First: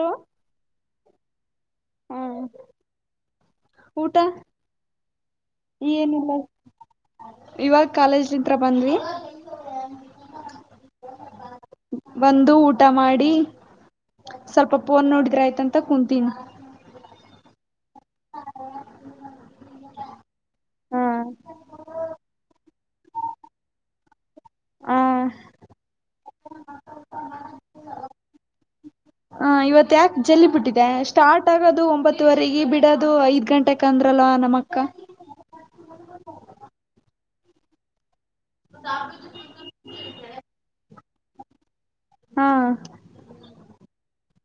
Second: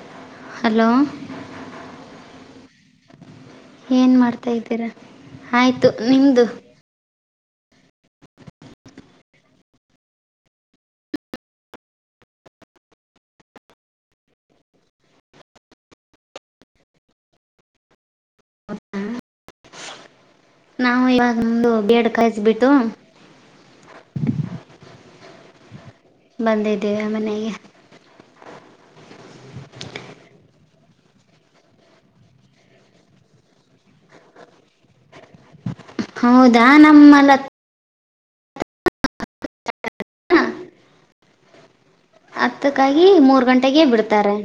ಹ ಹಲೋ ಹ್ಮ್ ಏನ್ ಊಟ ಮಾಡ್ತಾ ಇದ್ದೀರಾ ಆಯ್ತು ಏನಿಲ್ಲ ನಿಮ್ದು ಇವಾಗ ಕಾಲೇಜ್ ಇಂದ ಬಂದ್ವಿ [unintelligible] ಬಂದು ಊಟ ಮಾಡಿ ಸ್ವಲ್ಪ ಫೋನ್ ನೋಡಿದ್ರ ಆಯ್ತಂತ ಕುೂಂತೀನಿ [unintelligible] ನಾವು ಆ ಇವಾಗಮ್ದ ಬೇಡ ಕಾಯಸಬಿಟ್ಟು ಹ್ಮ ಬಂದಿದ್ದೀವಿ ಮನೆಗೆ ಹ ಇವತ್ ಯಾಕೆ ಜಲ್ದಿ ಬಿಟ್ಟಿತು ಸ್ಟಾರ್ಟ್ ಆಗೋದು ಒಂಬತ್ತವರೆಗ ಬಿಡೋದು ಐದ್ ಗಂಟೆಕ್ ಅಂದ್ರಲ್ವಾ ನಮ್ಮ ಅಕ್ಕ ಹೌದಾ ನಮ್ಮಲ ಹಾ ಹತ್ತಕ್ಕಾಗಿ ಮೂರ್ ಗಂಟೆಗೆ ಬಿಡ್ತಾರೆ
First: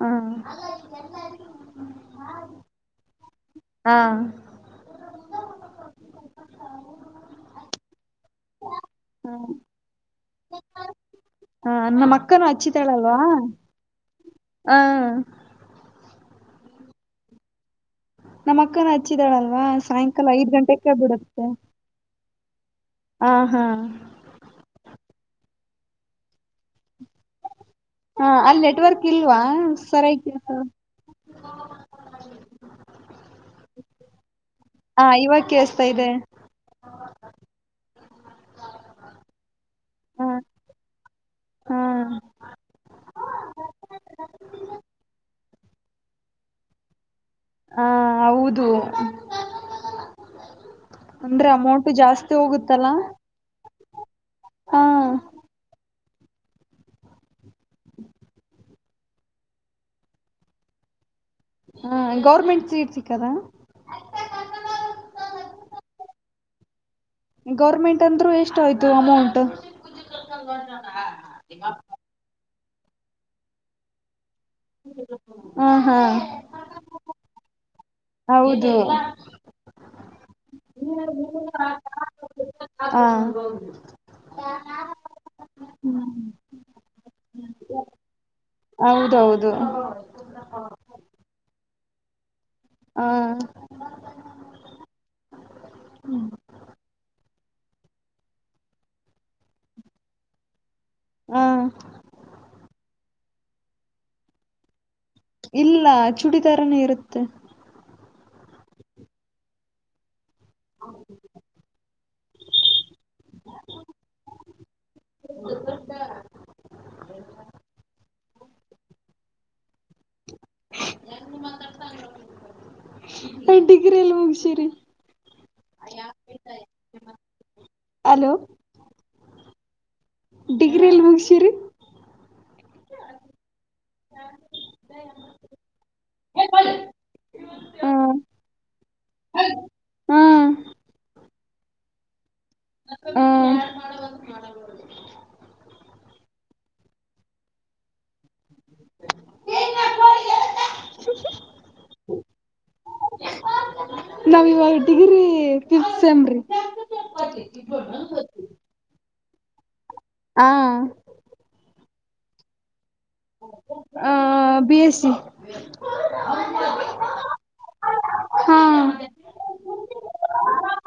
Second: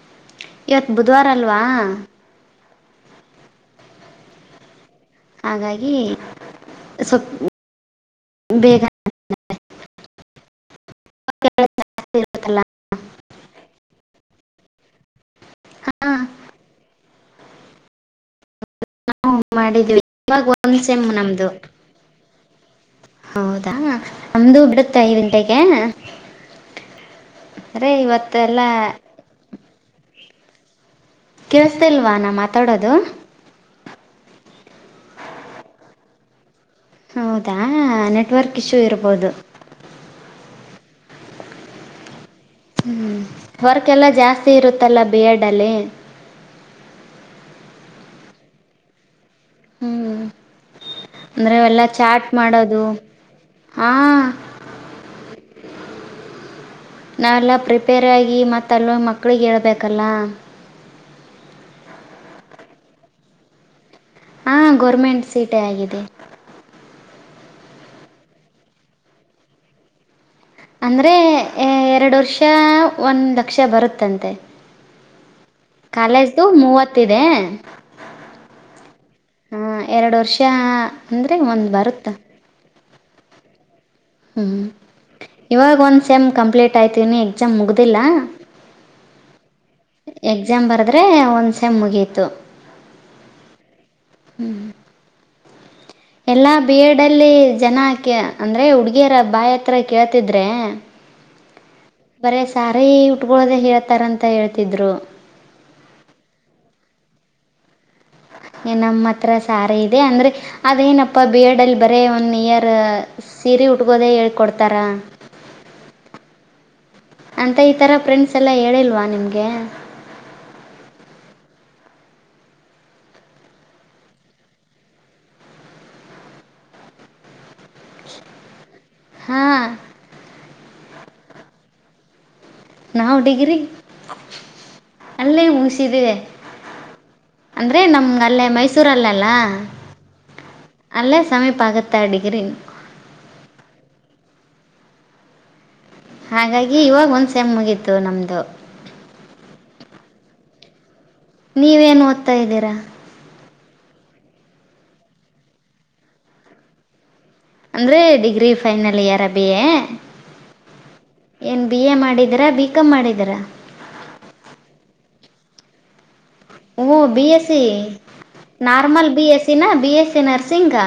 ಹಾ ಇವತ್ ಬುಧವಾರ ಅಲ್ವಾ ಹಾ ಹಾಗಾಗಿ ಸ್ವಲ್ಪ್ ಬೇಗ [unintelligible] ಹ ನಮ್ಮ ಅಕ್ಕನು ಇರುತ್ತಲ್ಲ ಹಚ್ಚಿತಾಳಲ್ವಾ ಹ ನಾವು ನಮ್ಮ ಅಕ್ಕನ ಹಚ್ಚಿದಾಳಲ್ವಾ ಮಾಡಿದ್ವಿ ಸಾಯಂಕಾಲ ಇವಾಗ ಐದ್ ಒಂದ್ ಗಂಟೆಕ್ಕೆ ಸೆಮ್ ಬಿಡುತ್ತೆ ನಮ್ದು ಹ ಹಾ ಹೌದಾ ನಮ್ದು ಬಿಡು ತೇ ಐದು ಗಂಟೆಗೆ ಹಾ ಅಲ್ಲಿ ಇವತ್ತೆಲ್ಲಾ ನೆಟ್ವರ್ಕ್ ಇಲ್ವಾ ಸರಯತ ಕೆಳಸ್ತ ಇಲ್ವಾ ನಾ ಮಾತಾಡೋದು ಹಾ ಇವಾಗ ಕೇಳಿಸ್ತಾ ಇದೆ ಹೌದಾ ನೆಟ್ವರ್ಕ್ ಇಶ್ಯೂ ಇರ್ಬೋದು ಹ್ಮ್ ಹ್ಮ್ ಹ್ಮ್ ವರ್ಕ್ ಎಲ್ಲಾ ಜಾಸ್ತಿ ಇರುತ್ತಲ್ಲ ಬಿಎಡ್ ಅಲ್ಲಿ ಹಾ ಹೌದು ಹ್ಮ್ ಅಂದ್ರೆ ಅವ ಎಲ್ಲಾ ಅಮೌಂಟ್ ಚಾಟ್ ಜಾಸ್ತಿ ಮಾಡೋದು ಹೋಗುತ್ತಲ್ಲ ಹಾ ಹಾ ನಾವೆಲ್ಲ ಪ್ರಿಪೇರ್ ಆಗಿ ಮತ್ತ ಅಲ್ಲಿ ಹೋಗಿ ಮಕ್ಳಿಗೆ ಹೇಳ್ಬೇಕಲ್ಲ ಹಾ ಗೌರ್ಮೆಂಟ್ ಸೀಟ್ ಸಿಕ್ಕದಾ ಹಾ ಗೌರ್ಮೆಂಟ್ ಸೀಟೇ ಆಗಿದೆ ಗೌರ್ಮೆಂಟ್ ಅಂದ್ರೂ ಎಷ್ಟ ಆಯ್ತು ಅಮೌಂಟ್ ಅಂದ್ರೆ ಎರಡು ವರ್ಷ ಒಂದ್ ಲಕ್ಷ ಬರುತ್ತಂತೆ ಹ ಹಾ ಕಾಲೇಜ್ದು ಮೂವತ್ತಿದೆ ಹೌದು ಹ ಎರಡು ವರ್ಷ ಅಂದ್ರೆ ಒಂದ್ ಬರುತ್ತ ಹಾ ಹ್ಮ್ ಇವಾಗ ಒಂದ್ ಸೆಮ್ ಕಂಪ್ಲೀಟ್ ಆಯ್ತು ಇನ್ನೂ ಎಕ್ಸಾಮ್ ಮುಗ್ದಿಲ್ಲ ಹೌದೌದು ಎಕ್ಸಾಮ್ ಬರ್ದ್ರೆ ಒಂದ ಸೇಮ್ ಮುಗೀತು ಹಾ ಎಲ್ಲಾ ಬಿಎಡ್ ಅಲ್ಲಿ ಜನ ಅಂದ್ರೆ ಹುಡ್ಗಿಯರ ಬಾಯ ಹತ್ರ ಕೇಳ್ತಿದ್ರೆ ಹ ಬರೇ ಸಾರಿ ಉಟ್ಕೊಳೋದ ಹಳ್ತಾರ ಅಂತ ಹೇಳ್ತಿದ್ರು ಇಲ್ಲ ಚೂಡಿದಾರನು ಇರುತ್ತೆ ನಮ್ಮ ಹತ್ರ ಸಾರಿ ಇದೆ ಅಂದ್ರೆ ಅದೇನಪ್ಪಾ ಬಿಎಡ್ ಅಲ್ಲಿ ಬರೇ ಒಂದ ಒನ್ ಇಯರ್ ಸೀರೆ ಉಟ್ಕೋದೇ ಹೇಳ್ಕೊಡ್ತಾರಾ ಅಂತ ಈತರ ಫ್ರೆಂಡ್ಸ್ ಎಲ್ಲ ಹೇಳಿಲ್ವಾ ನಿಮ್ಗೆ ಡಿಗ್ರಿ ಎಲ್ಲಿ ಹೋಗಸಿರಿ ಹಲೋ ಹಾ ಡಿಗ್ರಿ ಎಲ್ಲಿ ಮುಗ್ಸಿರಿ ನಾವು ಡಿಗ್ರಿ ಅಲ್ಲೇ ಸಿದೇವೆ ಅಂದ್ರೆ ಹ ನಮಗೆ ಅಲ್ಲೇ ಮೈಸೂರಲ್ಲ ಅಲ್ಲ ಹಾ ಅಲ್ಲೇ ಸಮಯಪಾಗುತ್ತ ಡಿಗ್ರಿ ಹ ಹಾಗಾಗಿ ಇವಾಗ ಒಂದ್ ಸಮ್ ಮುಗೀತು ನಮ್ದು ನೀವೇನ್ ಓದ್ತಾ ಇದ್ದೀರಾ ನಾವ ಇವಾಗ ಡಿಗ್ರಿ ಫಿಫತ್ ಸೆಮ್ರಿ ಅಂದ್ರೆ degree final year B A ಹಾ ಏನ್ ಬಿ ಎ ಮಾಡಿ ಇದರ ಬಿ ಕಾಮ್ ಮಾಡಿದ್ದೀರಾ ಆ B S C B S C ಹಾ ನಾರ್ಮಲ್ ಬಿಎಸ್ ಸಿ ನ ಬಿ ಎಸ್ ಸಿ ನರ್ಸಿಂಗ್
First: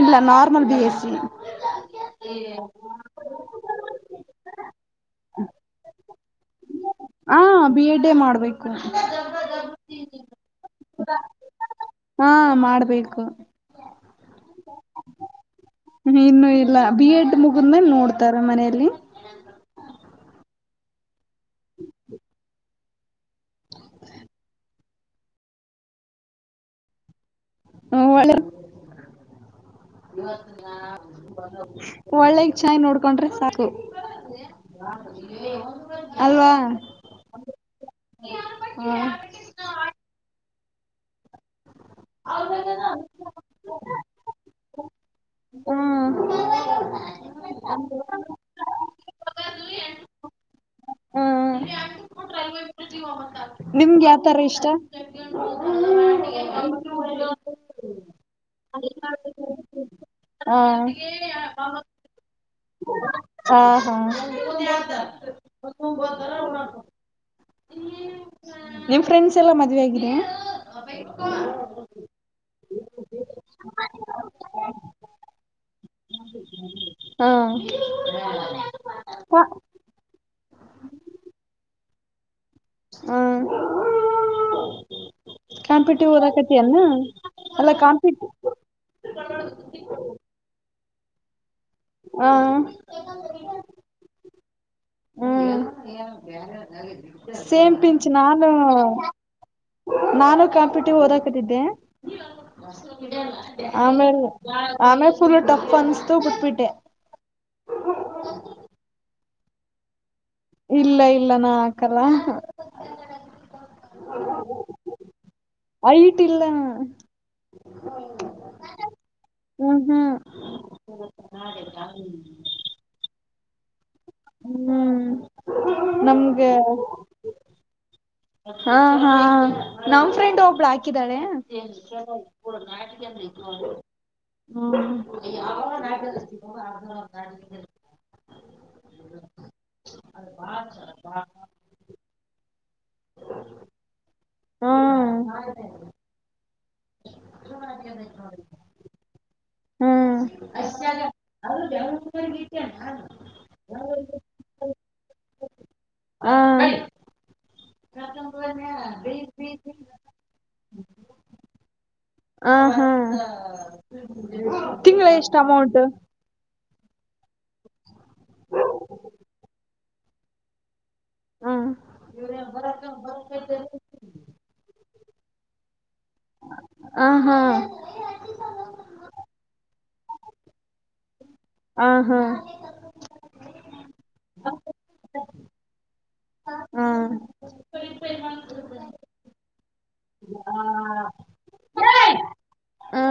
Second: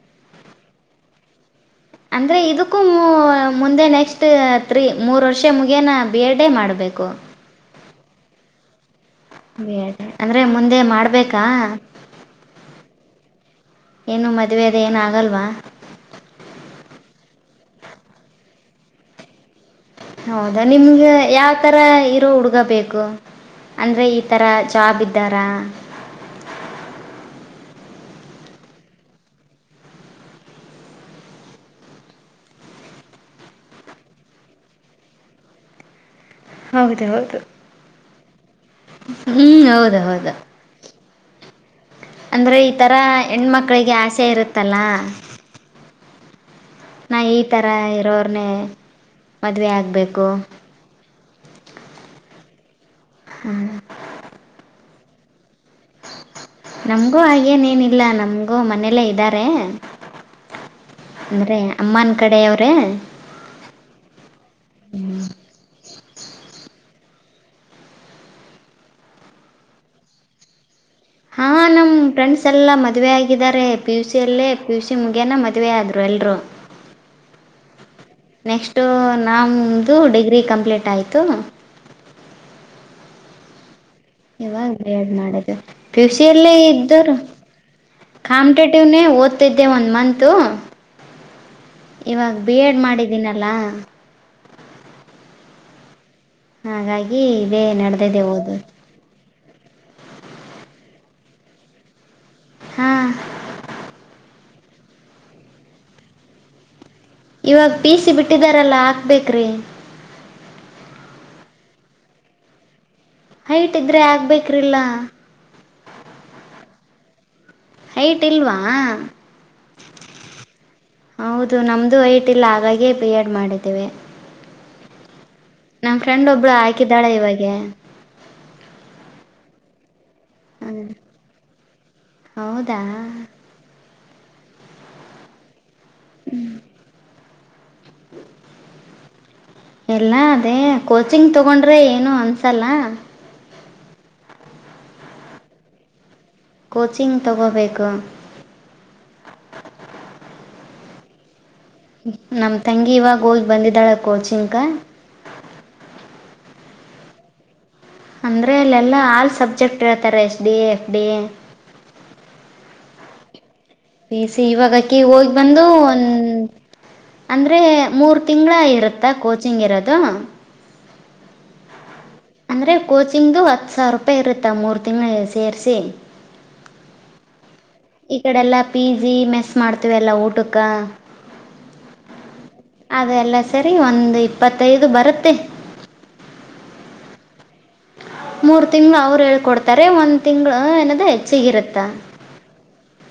ಇಲ್ಲ ನಾರ್ಮಲ್ ಬಿ ಎಸಿ ಅಂದ್ರೆ ಇದಕ್ಕೂ ಮುಂದೆ ನೆಕ್ಸ್ಟ್ ತ್ರೀ ಮೂರು ವರ್ಷ ಮುಗಿಯನ ಬಿ ಎಡ್ ಮಾಡ್ಬೇಕು ಹಾ ಬಿ ಎಡ್ ಎ ಮಾಡಬೇಕು ಬೇಡ ಅಂದ್ರೆ ಮುಂದೆ ಮಾಡ್ಬೇಕಾ ಹಾ ಮಾಡ್ಬೇಕು ಏನು ಮದ್ವೆದ ಏನು ಆಗಲ್ವಾ ಇನ್ನುೂ ಇಲ್ಲ ಬಿ ಎಡ್ ಮುಗಿದನೇ ನೋಡ್ತಾರೆ ಮನೆಯಲ್ಲಿ ಹೌದಾ ನಿಮ್ಗ ಯಾವ ತರ ಇರೋ ಹುಡುಗ ಬೇಕು ಅಂದ್ರೆ ಈ ತರ ಜಾಬ್ ಇದ್ದಾರಾ ಹ್ಮ ಒಳ್ಳೆ ಒಳ್ಳೆಗ್ ಚೆನ್ನಾಗಿ ನೋಡ್ಕೊಂಡ್ರೆ ಸಾಕು ಹೌದ ಹೌದು ಹ್ಮ ಹ್ಮ್ ಹೌದಾ ಹೌದಾ ಅಂದ್ರೆ ಈಥರ ಹೆಣ್ಮಕ್ಳಿಗೆ ಆಸೆ ಇರುತ್ತಲ್ಲ ಹ್ಮ ನಾ ಈಥರ ಇರೋರನ್ನೇ ಮದುವೆ ಆಗ್ಬೇಕು ಹ್ಮ ನಿಮ್ಗೆ ಯಾವತರ ಇಷ್ಟ ನಮ್ಗೂ ಹಾಗೇನ್ ಏನಿಲ್ಲ ನಮ್ಗೂ ಮನೆಯಲ್ಲ ಇದ್ದಾರೆ ಹಾ ಅಂದ್ರೆ ಅಮ್ಮನ್ ಕಡೆ ಅವ್ರೆ ಹಾ ಹಾ ನಿಮ್ ಫ್ರೆಂಡ್ಸ್ ಎಲ್ಲಾ ಮದ್ವೆ ಆಗಿದೆ ಹಾ ನಮ್ ಫ್ರೆಂಡ್ಸ್ ಎಲ್ಲ ಮದುವೆ ಆಗಿದ್ದಾರೆ ಪಿ ಯು ಸಿ ಅಲ್ಲೇ ಪಿ ಯು ಸಿ ಮುಗಿಯನ ಮದುವೆ ಆದ್ರು ಎಲ್ರುೂ ಹಾ ನೆಕ್ಸ್ಟ್ ಹಾ ನಮ್ದು ಡಿಗ್ರಿ ರೀಕಂಪ್ಲೇಂಟ್ ಆಯಿತು ಹ್ಮ ಇವಾಗ ಬೇಡ್ ಮಾಡದು ಕಾಂಪಿಟಿವ್ ಪ್ಯುಸಿಯಲ್ಲಿ ಓದಕತಿಯನ್ನ ಇದ್ದರು ಅಲ್ಲ ಕಾಂಪಿಟ್ ಕಾಂಪಿಟೇಟಿವ್ನೆೇ ಓದ್ತಿದ್ದೆ ಒಂದ್ ಮತ್ ಹ್ಮ್ ಮಾಡಿದ್ದೀನಲ್ಲ ಹ್ಮ್ ಹಾಗಾಗಿ ಇದೇ ಸೇಮಪಚ ನಡೆದಿದೆ ನಾನು ಓದು ನಾನು ಕಾಂಪಿಟಿವ್ ಓದಾಕತಿದ್ದೆ ಹಾಂ ಆಮೇಲೆ ಆಮೇ ಫುಲ್ ಟಪ್ಪು ಅನ್ಸ್ತು ಬಿಟ್ಬಿಟ್ಟೆ ಇವಾಗ ಪೀಸ ಬಿಟ್ಟಿದಾರಲ್ಲ ಹಾಕ್ಬೇಕ್ರಿ ಇಲ್ಲ ಇಲ್ಲ ನಾ ಹಾಕಲ್ಲ ಹೈಟ್ ಇದ್ದರೆ ಹಾಕ್ಬೇಕ್ರಿಲ್ಲ ಆಐಟ್ ಇಲ್ಲ ಹೈಟ್ ಇಲ್ವಾ ಹ್ಮ್ ಹ್ಮ್ ಹೌದು ನಮ್ದು ವೈಟ್ ಇಲ್ಲ ಹಾಗಾಗೇ ಬಿ ಎಡ್ ಮಾಡಿದ್ದೇವೆ ಹ್ಮ್ ನಮ ಫ್ರೆಂಡ್ ನಮ್ಗ ಒಬ್ಳು ಹಾಕಿದ್ದಾಳೆ ಇವಾಗೆ ಹಾ ಹಾ ನಾವು್ ಫ್ರೆಂಡ ಒಬ್ಳು ಹ್ಞೂ ಹಾಕಿದಾಳೆ ಹೌದಾ ಹ್ಮ್ [unintelligible] ಎಲ್ಲ ಅದೇ ಕೋಚಿಂಗ್ ತಗೊಂಡ್ರೆ ಏನು ಅನ್ಸಲ್ಲ ಹ್ಮ್ ಕೋಚಿಂಗ್ ತೊಗೋಬೇಕು ಹ್ಮ್ ನಮ್ಮ ತಂಗಿ ಇವಾಗ ಹೋಗ್ ಬಂದಿದ್ದಾಳ ಕೋಚಿಂಗ ಹ್ಮ ಅಂದ್ರೆ ಇಲ್ಲೆಲ್ಲಾ ಆಲ್ ಸಬ್ಜೆಕ್ಟ್ ಹೇಳತ್ತಾರೆ H D A F D A ಹ ಹಾ ಇವಾಗಕಿ ತಿಂಗಳ ಹೋಗಿ ಎಷ್ಟು ಬಂದು ಅಮೌಂಟ್ ಒಂದು ಅಂದರೆ ಮೂರು ತಿಂಗಳ ಇರುತ್ತಾ ಕೋಚಿಂಗ್ ಇರೋದು ಹ್ಮ್ ಅಂದ್ರೆ ಕೋಚಿಂಗ್ದು ಹತ್ತ್ ಸಾವಿರ ರೂಪಾಯಿ ಇರುತ್ತಾ ಮೂರ್ ತಿಂಗಳ ಸೇರಸಿ ಆಾ ಹಾ ಈ ಕಡೆಲ್ಲಾ ಪಿ ಜಿ ಮೆಸ್ ಮಾಡ್ತೀವಿ ಎಲ್ಲಾ ಊಟಕ್ಕ ಹ ಅದೆಲ್ಲ ಸರಿ ಒಂದ ಇಪ್ಪತ್ತೈದು ಬರುತ್ತೆ ಹ್ಮ್ ಮೂರ್ ತಿಂಗಳು ಅವ್ರು ಹೇಳ್ಕೊಡ್ತಾರೆ ಒಂದ್ ತಿಂಗಳು ಏನದ ಹೆಚ್ಚಿಗ ಇರತ್ತ ಹ್ಮ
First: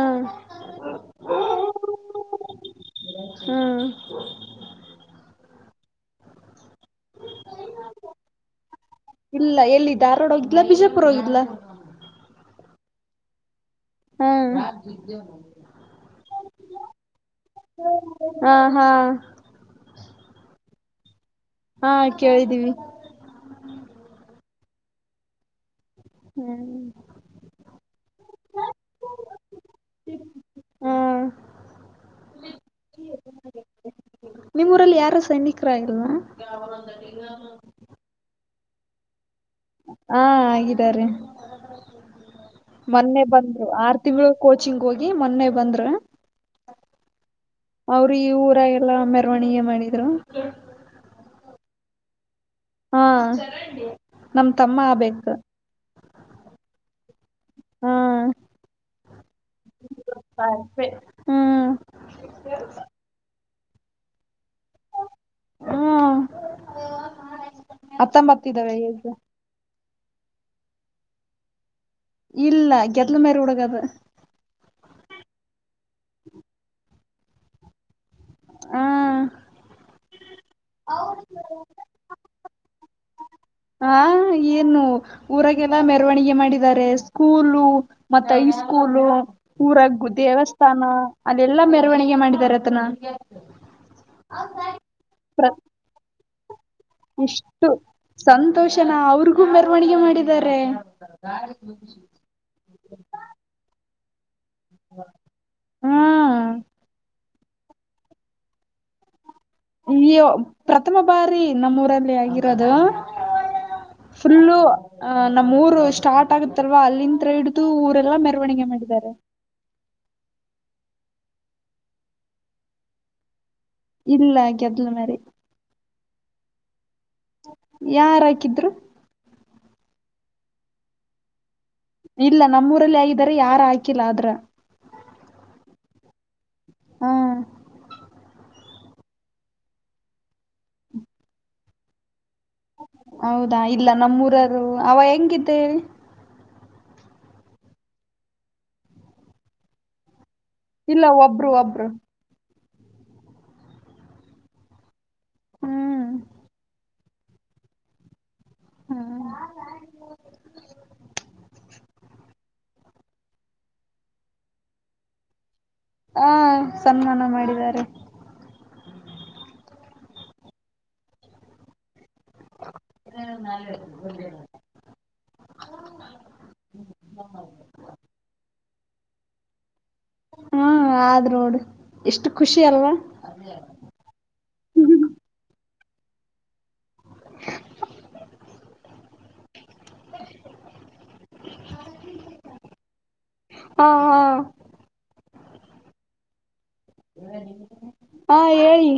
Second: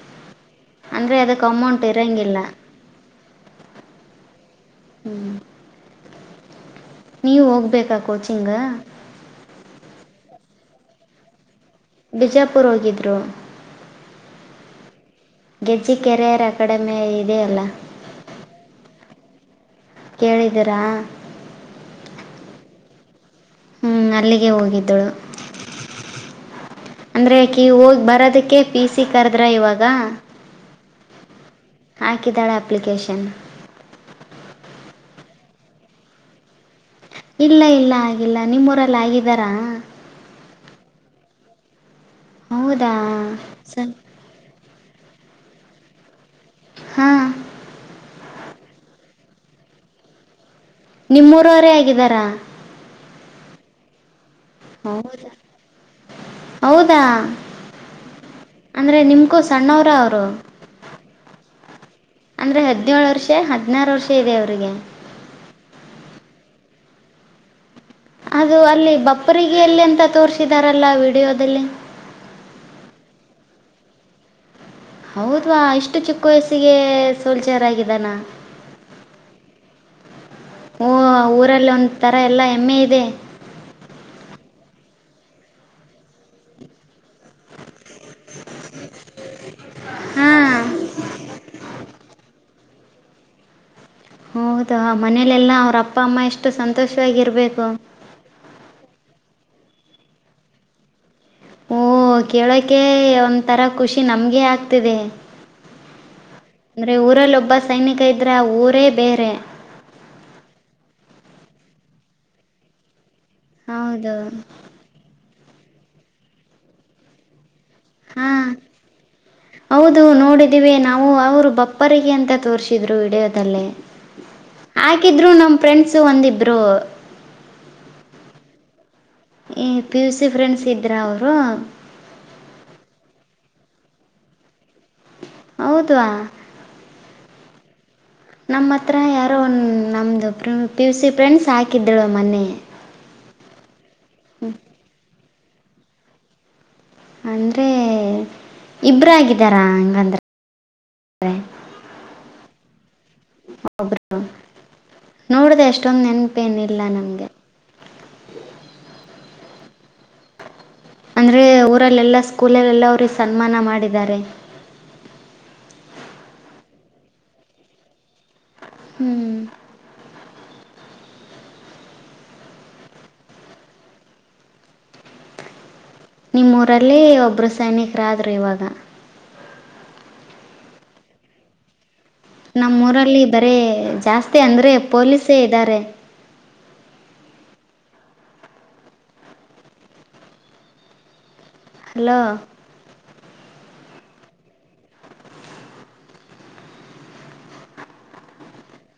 ಅಂದ್ರೆ ಅದಕ್ಕೆ ಅಮೌಂಟ್ ಇರೋಂಗಿಲ್ಲ ಹ್ಮ್ ಹ್ಮ್ ನೀವ್ ಹೋಗ್ಬೇಕಾ ಕೋಚಿಂಗ್ ಇಲ್ಲ ಎಲ್ಲಿ ಧಾರವಾಡ ಹೋಗಿದ್ಲಾ ಬಿಜಾಪುರ ಹೋಗಿದ್ಲಾ ಬಿಜಾಪುರ ಹೋಗಿದ್ದ್ರು ಹ್ಮ್ ಗೆಜ್ಜಿ ಕೆರಿಯರ್ ಅಕಾಡೆಮಿ ಇದೆ ಅಲ್ಲ ಹ ಹಾ ಕೇಳಿದರಾ ಹಾ ಕೇಳಿದ್ದೀವಿ ಹ್ಮ್ ಅಲ್ಲಿಗೆ ಹೋಗಿದ್ದಳು ಅಂದ್ರೆಕೀ ಹೋಗಿ ಬರೋದಕ್ಕೆ ಪೀಸಿ ಕರೆದ್ರ ಇವಾಗ ಹೂ ಹಾಕಿದ್ದಾಳೆ ಅಪ್ಲಿಕೇಶನ್ ಸೈನಿಕ್ರಾ ಆಗಿಲ್ಲಾವ ಇಲ್ಲ ಇಲ್ಲ ಆಗಿಲ್ಲ ನಿಮ್ಮೂರೆಲ್ಲ ಆಗಿದ್ದಾರಾ ಹಾ ಆಗಿದ್ದಾರೆ ಹೌದಾ ಮೊನ್ನೆ ಬಂದ್ರು ಸರಿ ಆರು ತಿಂಗಳು ಕೋಚ್ ಕೋಚಿಂಗ್ ಹೋಗಿ ಮೊನ್ನೆ ಬಂದ್ರೆ ಹಾ ಅವರು ಈ ಊರ ಎಲ್ಲಾ ಮೆರವಣಿಗೆ ಮಾಡಿದ್ರು ನಿಮ್ಮೂರವರೇ ಆಗಿದ್ದಾರಾ ಹಾ ನಮ್ಮ್ ತಮ್ಮ ಆಬೇಕು ಹೌದಾ ಹೌದಾ ಅಂದ್ರೆ ನಿಮ್ಕೂ ಸಣ್ಣವ್ರ ಅವ್ರು ಹ್ಮ್ ಅಂದ್ರೆ ಹದ್ನೇಳು ವರ್ಷ ಹದ್ನಾರು ವರ್ಷ ಇದೆ ಅವ್ರಿಗೆ ಹ್ಮ್ ಹತ್ತೊಂಬತ್ತ ಅದು ಇದಾವೆ ಅಲ್ಲಿ ಏಜ್ ಬಪ್ಪರಿಗೆಯಲ್ಲಿ ಅಂತ ತೋರ್ಸಿದಾರಲ್ಲ ವಿಡಿಯೋದಲ್ಲಿ ಇಲ್ಲ ಗೇದ್ಲಮೇರಿ ಹುಡುಗಾದು ಹೌದ್ವಾ ಇಷ್ಟು ಚಿಕ್ಕ ವಯಸ್ಸಿಗೆ ಸೋಲ್ಜರಾಗಿದಾನ ಹೂಂ ಓ ಊರಲ್ಲಿ ಒಂಥರ ಎಲ್ಲ ಹೆಮ್ಮೆ ಇದೆ ಹಾ ಏನು ಊರಾಗೆಲ್ಲ ಮೆರವಣಿಗೆ ಮಾಡಿದ್ದಾರೆ ಸ್ಕೂಲು ಮತ್ತೈಸ್ಕೂಲು ಊರ ಗುದ್ ಹಾ ದೇವಸ್ಥಾನ ಅಲ್ಲೆಲ್ಲಾ ಮೆರವಣಿಗೆ ಮಾಡಿದಿದ್ದಾರೆ ಆತನ ಹೌದಾ ಮನೇಲೆೆಲ್ಲಾ ಅವ್ರ ಅಪ್ಪ ಅಮ್ಮ ಎಷ್ಟು ಸಂತ್ ಇಷ್ಟು ಸಂತೋಷನ ಅವ್ರಿಗೂ ಮೆರವಣಿಗೆ ಮಾಡಿದಾರೆ ಓ ಕೇಳೋಕೆ ಒಂದ ತರ ಖುಷಿ ನಮ್ಗೆ ಆಕ್ ತಿವಿ ಹಾ ಅಂದ್ರೆ ಊರಲ್ಲಿ ಒಬ್ಬ ಸೈನಿಕ ಇದ್ರೆ ಆ ಊರೇ ಬೇರೆ ಈ ಪ್ರಥಮ ಬಾರಿ ನಮ್ಮೂರಲ್ಲಿ ಆಗಿರೋದು ಹೌದು ನಮ್ಮೂರು ಸ್ಟಾರ್ಟ್ ಆಗುತ್ತಲ್ವಾ ಅಲ್ಲಿಂತ್ರ ಹಿಡಿದು ಊರೆಲ್ಲ ಹಾ ಮೆರವಣಿಗೆ ಮಾಡಿದ್ದಾರೆ ಹೌದು ನೋಡಿದೀವಿ ನಾವು ಅವರು ಬಪ್ಪರಿಗೆ ಅಂತ ತೋರ್ರಿಸಿದ್ರು ವಿಡಿಯೋದಲ್ಲಿ ಇಲ್ಲ ಗೆದ್ಲು ಮರಿ ಹಾಕಿದ್ರು ನಮ್ ಫ್ರೆಂಡ್ಸು ಒಂದಿಬ್ರು. ಯಾರಾಕಿದ್ರು ಈ ಪಿ ಯು ಸಿ ಫ್ರೆಂಡ್ಸ್ ಇದ್ರಾ ಅವ್ರು ಇಲ್ಲ ನಮ್ಮೂರಲ್ಲಿ ಆಗಿದಾರೆ ಯಾರ ಹಾಕಿಲ್ಲ ಆದ್ರ ಹೌದ್ವಾ ಹಾ ನಮ್ಮ ಹತ್ರ ಯಾರೋ ಒನ್ ನಮ್ದು ಪಿ ಯು ಸಿ ಫ್ರೆಂಡ್ಸ್ ಹಾಕಿದ್ಳು ಮನ್ನೆೆ ಹೌದಾ ಇಲ್ಲ ನಮ್ಮೂರರು ಅವ ಹೆಂಗಿದ್ದ ಹೇಳಿ ಅಂದ್ರೆ ಇಬ್ರಾಗಿದ್ದಾರ ಹಂಗಂದ್ರ್ ಇಲ್ಲ ಒಬ್ರು ಒಬ್ರು ಒಬ್ರು ನೋಡ್ದೆ ಅಷ್ಟೊಂದ್ ಹ್ಮ್ ನೆನ್ಪೇನ್ ಇಲ್ಲ ನಮ್ ಹ್ಮ್ ಅಂದ್ರೆ ಊರಲ್ಲೆಲ್ಲಾ ಸ್ಕೂಲಲ್ಲೆಲ್ಲ ಅವರು ಸನ್ಮಾನ ಮಾಡಿದ್ದಾರೆ ಹಾ ಸನ್ಮಾನ ಮಾಡಿದ್ದಾರೆ ಹ್ಮ್ [unintelligible] ನಿಮ್ಮೂರಲ್ಲಿ ಒಬ್ರು ಸೈನಿಕರಾದ್ರು ಇವಾಗ ಹಾ ಆದ್ರ ನೋಡ್ರಿ ನಮ್ಮೂರಲ್ಲಿ ಬರೆ ಜಾಸ್ತಿ ಅಂದ್ರೆ ಪೊಲೀಸೇ ಇದಾರೆ ಹಲೋ ಹಾ ಹಾ ಹಾ ಹೇಳಿ